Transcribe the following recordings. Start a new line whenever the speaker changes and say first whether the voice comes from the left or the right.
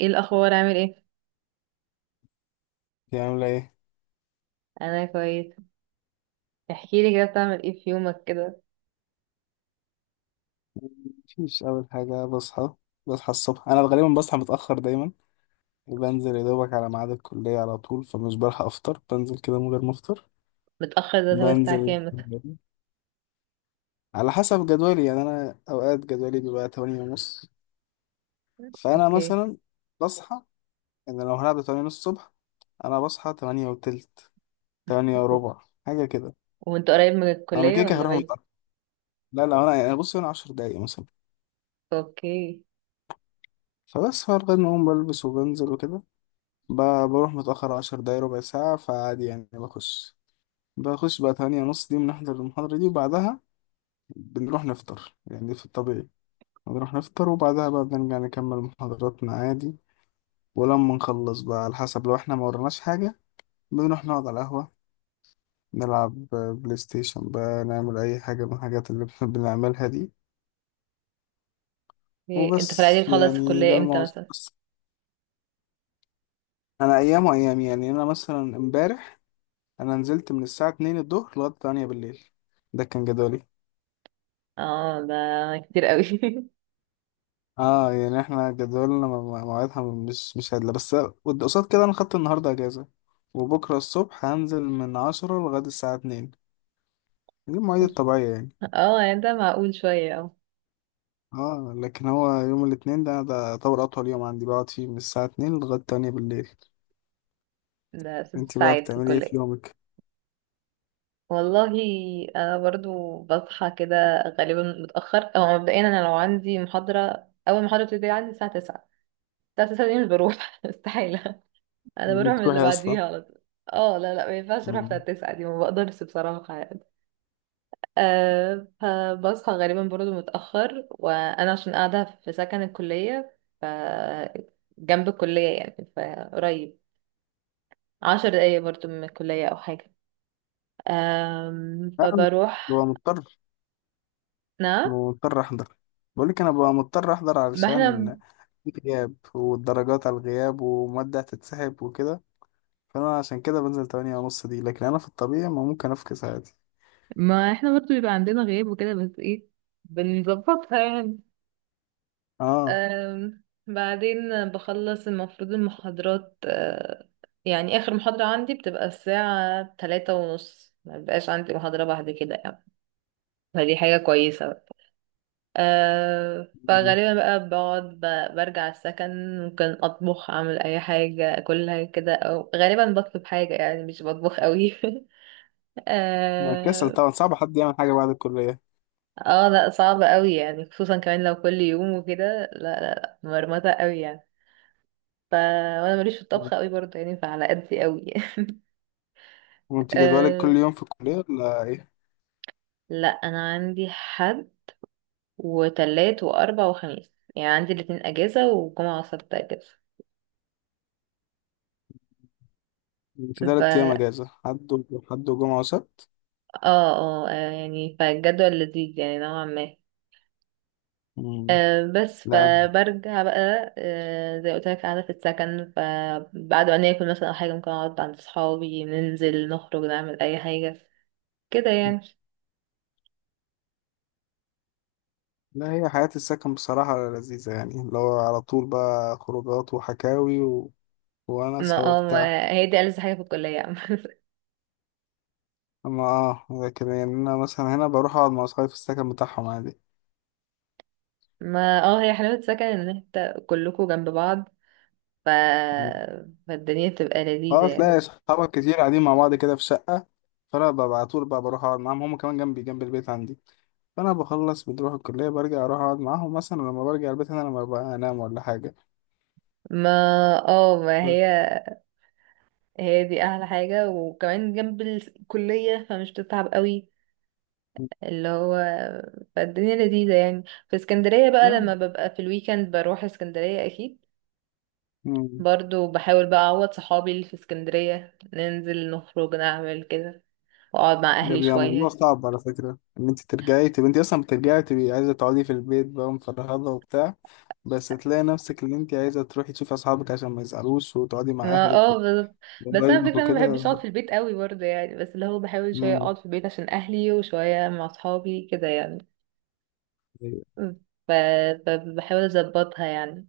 right: ايه الاخبار عامل ايه؟
left: دي عاملة ايه؟
right: انا كويس. احكي لي كده، بتعمل ايه في يومك كده؟
left: مفيش أول حاجة بصحى. بصحى الصبح، أنا غالبا بصحى متأخر دايما، وبنزل يا دوبك على ميعاد الكلية على طول، فمش بلحق أفطر، بنزل كده من غير ما أفطر،
right: متاخر ده اللي هو الساعه
left: بنزل
right: كام مثلا؟
left: الكلية. على حسب جدولي يعني. أنا أوقات جدولي بيبقى 8:30، فأنا
right: اوكي.
left: مثلا بصحى. إن لو هلعب 8:30 الصبح، أنا بصحى 8:20، 8:15، حاجة كده.
right: وانت قريب من
left: أنا
right: الكليه
left: كده كده
right: ولا
left: هروح
right: بعيد؟
left: متأخر. لا لا، أنا يعني بص، أنا 10 دقايق مثلا،
right: اوكي.
left: فبس فارغ إن أقوم بلبس وبنزل وكده. بروح متأخر 10 دقايق، ربع ساعة، فعادي يعني. بخش بقى 8:30، دي بنحضر المحاضرة دي، وبعدها بنروح نفطر يعني في الطبيعي. بنروح نفطر، وبعدها بقى بنرجع نكمل محاضراتنا عادي. ولما نخلص بقى، على حسب، لو احنا ما وراناش حاجة بنروح نقعد على القهوة، نلعب بلاي ستيشن بقى، نعمل أي حاجة من الحاجات اللي بنعملها دي.
right: إيه. انت في العادي
left: وبس،
right: بتخلص
left: يعني ده
right: الكليه امتى
left: الموضوع
right: مثلا؟
left: بس. أنا أيام وأيام يعني. أنا مثلا امبارح أنا نزلت من الساعة اتنين الظهر لغاية 8 بالليل. ده كان جدولي.
right: اه ده كتير قوي.
left: اه يعني احنا جدولنا مواعيدها مش هادلة، بس قصاد كده انا خدت النهاردة اجازة، وبكرة الصبح هنزل من عشرة لغاية الساعة اتنين. دي المواعيد الطبيعية يعني.
right: اه يعني ده معقول شويه. اه
left: اه، لكن هو يوم الاتنين ده يعتبر اطول يوم عندي، بقعد فيه من الساعة اتنين لغاية تانية بالليل.
right: ده ست
left: انتي بقى
right: ساعات في
left: بتعملي ايه في
right: الكليه؟
left: يومك؟
right: والله انا برضو بصحى كده غالبا متاخر، او مبدئيا انا لو عندي محاضره، اول محاضره بتبتدي عندي الساعه 9. الساعه 9 دي مش بروح استحاله. انا بروح من اللي
left: بتروحي اصلا؟
right: بعديها على طول. اه لا لا ما ينفعش اروح بتاع
left: مم.
right: التسعة دي، ما بقدرش بصراحة يعني. أه فبصحى غالبا برضه متأخر، وانا عشان قاعدة في سكن الكلية ف جنب الكلية يعني فقريب. عشر دقايق برضه من الكلية او حاجة. أم
left: لا، انا
right: فبروح.
left: ببقى مضطر
right: نعم.
left: مضطر احضر. بقولك انا ببقى مضطر احضر،
right: ما احنا
left: علشان في غياب، والدرجات على الغياب، ومادة هتتسحب وكده. فانا عشان كده بنزل 8:30 دي، لكن انا في الطبيعي ما ممكن افكس عادي.
right: ما احنا برضه بيبقى عندنا غياب وكده، بس ايه، بنظبطها يعني.
left: اه،
right: أم، بعدين بخلص المفروض المحاضرات أه، يعني آخر محاضرة عندي بتبقى الساعة تلاتة ونص، ما بيبقاش عندي محاضرة بعد كده يعني. فدي حاجة كويسة بقى. أه فغالبا بقى بقعد برجع السكن، ممكن أطبخ أعمل أي حاجة أكلها كده، أو غالبا بطلب حاجة يعني مش بطبخ قوي.
left: أنا كسل
right: اه
left: طبعا، صعب حد يعمل حاجة بعد الكلية.
right: آه، لا صعب قوي يعني، خصوصا كمان لو كل يوم وكده، لا لا لا مرمطة قوي يعني. وانا ماليش في الطبخ قوي برضه يعني، فعلى قدي قوي.
left: وانت جدولك كل
right: أه...
left: يوم في الكلية ولا ايه؟
right: لا انا عندي حد وتلات واربع وخميس، يعني عندي الاتنين اجازة وجمعة وسبت اجازة.
left: انت
right: ف
left: تلات ايام
right: اه
left: اجازة، حد حد وجمعة وسبت.
right: اه آه، يعني فالجدول لذيذ يعني نوعا ما.
left: مم.
right: أه بس
left: لا
right: فبرجع بقى، أه زي قلت لك قاعدة في السكن، فبعد ما ناكل مثلا أو حاجة، ممكن أقعد عند صحابي، ننزل نخرج نعمل أي حاجة كده يعني.
left: لا، هي حياة السكن بصراحة لذيذة يعني، اللي هو على طول بقى خروجات وحكاوي وأنس
right: ما اه
left: وبتاع.
right: ما هي دي ألذ حاجة في الكلية.
left: أما لكن يعني، أنا مثلا هنا بروح أقعد مع أصحابي في السكن بتاعهم عادي.
right: ما اه هي حلاوة سكن ان انت كلكوا جنب بعض. ف... فالدنيا بتبقى لذيذة
left: اه،
right: يعني.
left: تلاقي صحابك كتير قاعدين مع بعض كده في شقة. فأنا ببقى على طول بقى بروح أقعد معاهم، هما كمان جنبي، جنب البيت عندي. فأنا بخلص بنروح الكلية، برجع أروح أقعد معاهم مثلا، لما برجع البيت أنا لما ببقى أنام ولا حاجة.
right: ما اه ما هي هي دي احلى حاجة، وكمان جنب الكلية فمش بتتعب قوي. اللي هو فالدنيا لذيذة يعني. في اسكندرية بقى،
left: لا.
right: لما ببقى في الويكند بروح اسكندرية اكيد.
left: مم.
right: برضو بحاول بقى اعوض صحابي اللي في اسكندرية، ننزل نخرج نعمل كده، واقعد مع
left: ده
right: اهلي
left: بيبقى موضوع
right: شوية.
left: صعب على فكرة، إن أنت ترجعي تبقى أنت أصلا بترجعي تبقي عايزة تقعدي في البيت بقى مفرهدة وبتاع، بس تلاقي نفسك إن أنت عايزة تروحي تشوفي أصحابك عشان ما يزعلوش، وتقعدي مع
right: ما
left: أهلك
right: اه بالظبط. بس انا
left: وقرايبك
right: فكرة ما
left: وكده.
right: بحبش اقعد في البيت قوي برضه يعني، بس اللي هو بحاول شوية
left: مم.
right: اقعد في البيت عشان اهلي، وشوية مع اصحابي كده يعني. ف... فبحاول اظبطها يعني.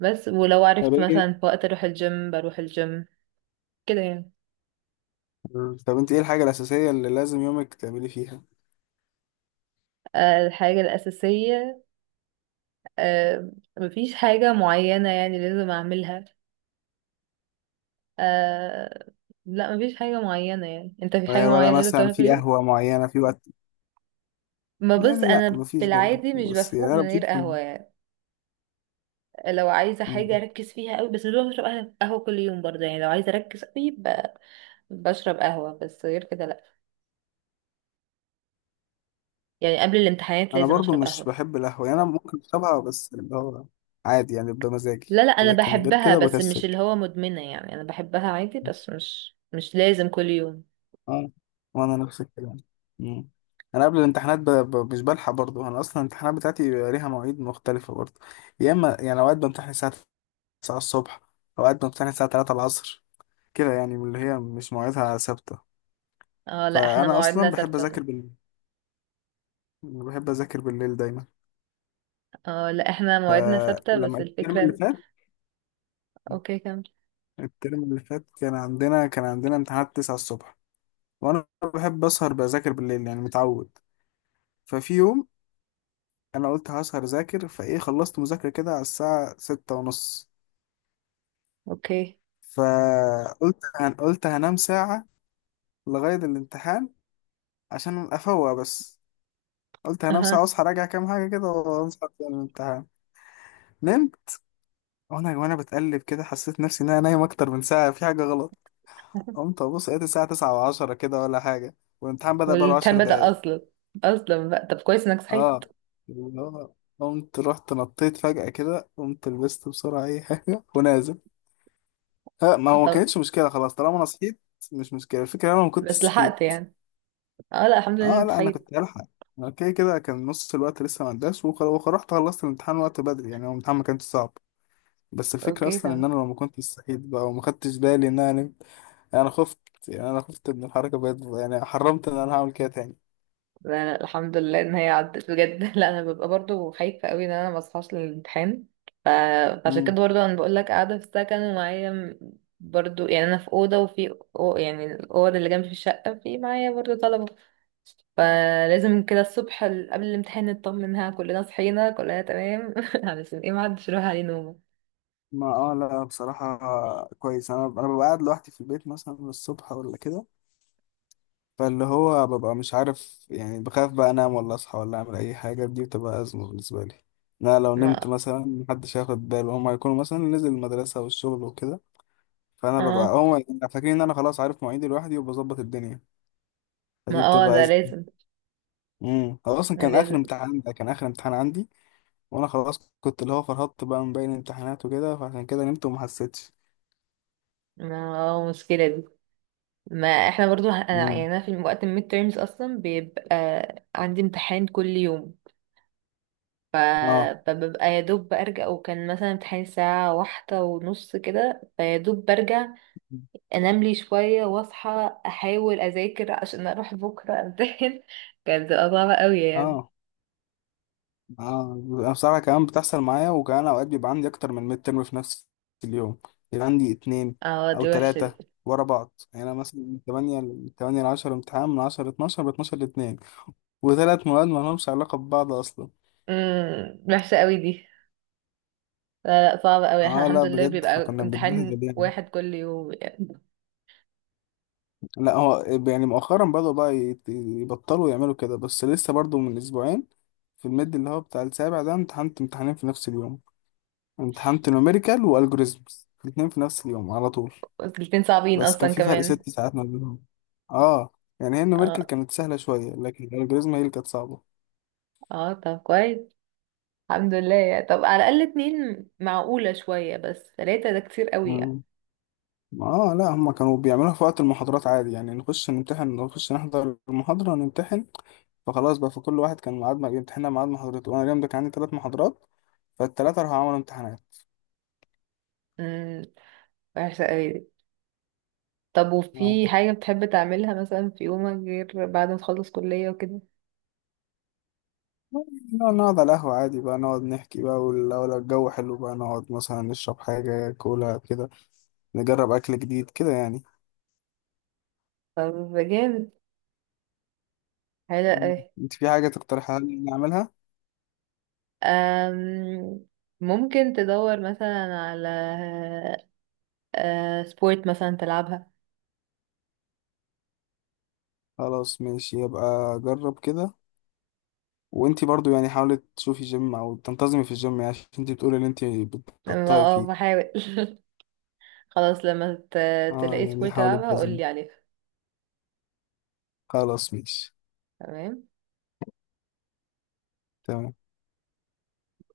right: بس ولو
left: طب
right: عرفت
left: إيه.
right: مثلا في وقت اروح الجيم بروح الجيم كده يعني.
left: مم. طب انت ايه الحاجة الأساسية اللي لازم يومك تعملي فيها؟
right: آه، الحاجة الأساسية، آه، مفيش حاجة معينة يعني لازم أعملها. أه لا مفيش حاجة معينة يعني. أنت في حاجة
left: ولا
right: معينة لازم
left: مثلا
right: تعملها في
left: في
right: اليوم؟
left: قهوة معينة في وقت؟
right: ما بص
left: يعني لا،
right: أنا في
left: مفيش برضه،
right: العادي مش
left: بس
right: بفوق
left: يعني
right: من
left: انا بشوف
right: غير
left: إن.
right: قهوة يعني. لو عايزة حاجة
left: مم.
right: أركز فيها قوي، بس مش بشرب قهوة كل يوم برضه يعني، لو عايزة أركز قوي بشرب قهوة، بس غير كده لأ. يعني قبل الامتحانات
left: انا
right: لازم
left: برضه
right: أشرب
left: مش
right: قهوة.
left: بحب القهوة، يعني انا ممكن اشربها، بس اللي هو عادي يعني، بمزاجي،
right: لا لا أنا
left: لكن غير
right: بحبها،
left: كده
right: بس مش
left: بكسل.
right: اللي هو مدمنة يعني، أنا بحبها عادي بس مش مش لازم كل يوم.
left: اه، وانا نفس الكلام. مم. انا قبل الامتحانات مش بلحق برضه. انا اصلا الامتحانات بتاعتي بيبقى ليها مواعيد مختلفة برضه. يا اما يعني اوقات بمتحن الساعة 9 الصبح، اوقات بمتحن الساعة 3 العصر، كده يعني، من اللي هي مش مواعيدها ثابتة.
right: اه لا احنا
left: فانا
right: مواعيدنا
left: اصلا بحب
right: ثابتة
left: اذاكر بالليل، بحب اذاكر بالليل دايما.
right: اه لا احنا مواعيدنا ثابتة،
left: فلما
right: بس
left: الترم
right: الفكرة
left: اللي
right: إن-
left: فات
right: اوكي كمل.
left: الترم اللي فات كان عندنا امتحانات 9 الصبح، وانا بحب اسهر بذاكر بالليل يعني، متعود. ففي يوم انا قلت هسهر اذاكر، فايه خلصت مذاكره كده على الساعه 6 ونص.
right: اوكي.
left: قلت هنام ساعه لغايه الامتحان، عشان افوق بس. قلت هنام ساعه
right: اها.
left: واصحى راجع كام حاجه كده، وانصح في الامتحان. نمت، وانا بتقلب كده، حسيت نفسي ان انا نايم اكتر من ساعه، في حاجه غلط. قمت ابص، لقيت الساعه 9 و10 كده ولا حاجه، والامتحان بدأ بقاله 10
right: والامتحان بدأ
left: دقايق.
right: أصلا؟ أصلا بقى؟ طب كويس إنك صحيت.
left: اه، اللي هو قمت رحت نطيت فجأة كده، قمت لبست بسرعة أي حاجة ونازل. ها، ما هو ما
right: طب
left: كانتش مشكلة خلاص طالما أنا صحيت. مش مشكلة، الفكرة أنا ما كنتش
right: بس لحقت
left: صحيت.
right: يعني. اه لا الحمد لله
left: اه
right: إنك
left: لا، أنا
right: صحيت.
left: كنت هلحق. أنا كده كده كان نص الوقت لسه ما عداش، ورحت خلصت الامتحان وقت بدري يعني، هو الامتحان ما كانش صعب. بس الفكرة
right: اوكي
left: أصلا إن
right: تمام.
left: أنا لو ما كنتش صحيت بقى وما خدتش بالي إن. انا خفت، يعني انا خفت من الحركه بجد يعني، حرمت ان انا هعمل كده تاني.
right: لا لا الحمد لله ان هي عدت بجد. لا انا ببقى برضو خايفه قوي ان انا ما اصحاش للامتحان. ف... فعشان كده
left: مم.
right: برضو انا بقول لك قاعده في السكن، ومعايا برضو يعني انا في اوضه، وفي أو... يعني الاوضه اللي جنبي في الشقه في معايا برضو طلبه. فلازم كده الصبح قبل الامتحان نطمنها كلنا صحينا كلنا تمام. علشان ايه ما حدش يروح عليه نومه.
left: ما اه لا، بصراحه كويس. انا ببقى قاعد لوحدي في البيت مثلا الصبح ولا كده، فاللي هو ببقى مش عارف يعني، بخاف بقى انام ولا اصحى ولا اعمل اي حاجه، دي بتبقى ازمه بالنسبه لي. لا، لو نمت
right: ما
left: مثلا محدش هياخد باله، هما هيكونوا مثلا نزل المدرسه والشغل وكده. فانا ببقى
right: اه
left: هما يبقوا فاكرين ان انا خلاص عارف مواعيدي لوحدي وبظبط الدنيا،
right: ما
left: فدي
right: اه
left: بتبقى
right: ده
left: ازمه.
right: لازم.
left: هو اصلا كان
right: لازم.
left: اخر امتحان كان اخر امتحان عندي، وانا خلاص كنت اللي هو فرهدت بقى من باقي الامتحانات وكده، فعشان كده نمت وما حسيتش.
right: ما اه مشكله دي. ما احنا برضو يعني
left: مم.
right: انا في وقت الميد تيرمز اصلا بيبقى عندي امتحان كل يوم. ف-
left: اه
right: فببقى يا دوب برجع، وكان مثلا امتحان الساعة واحدة ونص كده، فيا دوب برجع انام لي شوية، واصحى احاول اذاكر عشان اروح بكرة امتحن. كانت بتبقى صعبة قوي يعني.
left: اه اه. انا بصراحه كمان بتحصل معايا، وكمان اوقات بيبقى عندي اكتر من ميد ترم في نفس اليوم، يبقى عندي اتنين
right: اه
left: او
right: دي وحشة
left: تلاته
right: دي.
left: ورا بعض يعني. انا مثلا من 8 ل 8 ل 10 امتحان، من 10 ل 12، ب 12 ل 2، وثلاث مواد ما لهمش علاقه ببعض اصلا.
right: وحشة قوي دي. لا لا صعبة قوي، احنا
left: اه
right: الحمد
left: لا
right: لله
left: بجد،
right: بيبقى
left: فكنا
right: امتحان
left: بنتبهدل يعني.
right: واحد كل يوم يعني.
left: لا هو يعني مؤخرا بدأوا بقى يبطلوا يعملوا كده، بس لسه برضو من اسبوعين في الميد اللي هو بتاع السابع ده امتحنت امتحانين في نفس اليوم. امتحنت نوميريكال والجوريزمز الاتنين في نفس اليوم على طول،
right: بس الاتنين صعبين
left: بس كان
right: اصلا
left: في فرق
right: كمان.
left: 6 ساعات ما بينهم. اه، يعني هي النوميريكال
right: اه
left: كانت سهلة شوية، لكن الالجوريزم هي اللي كانت صعبة.
right: اه طب كويس. الحمد لله، طب على الأقل اتنين معقولة شوية، بس تلاتة ده كتير قوي يعني.
left: مم. اه لا، هما كانوا بيعملوها في وقت المحاضرات عادي يعني، نخش نمتحن، نخش نحضر المحاضرة ونمتحن. فخلاص بقى، فكل واحد كان ميعاد ما بيمتحنها ميعاد محاضرته. وانا اليوم ده كان عندي 3 محاضرات، فالتلاتة راحوا عملوا امتحانات.
right: امم وحشة قوي دي. طب
left: آه،
right: وفي حاجة بتحب تعملها مثلا في يومك، غير بعد ما تخلص كلية وكده؟
left: نقعد على القهوة عادي بقى، نقعد نحكي بقى. ولو الجو حلو بقى نقعد مثلا نشرب حاجة كولا كده، نجرب أكل جديد كده يعني.
right: طب جامد. حلو
left: مم.
right: قوي.
left: انت في حاجة تقترحها لي نعملها؟
right: أم، ممكن تدور مثلا على، أه، سبورت مثلا تلعبها.
left: خلاص ماشي، يبقى جرب كده. وانت برضو يعني حاولي تشوفي جيم أو تنتظمي في الجيم، يعني عشان انت بتقولي ان انت
right: لما
left: بتقطعي
right: اه
left: فيه.
right: بحاول. خلاص لما
left: اه
right: تلاقي
left: يعني،
right: سبورت
left: حاولي
right: تلعبها
left: تنتظمي.
right: قولي عليها.
left: خلاص ماشي.
right: تمام.
left: تمام.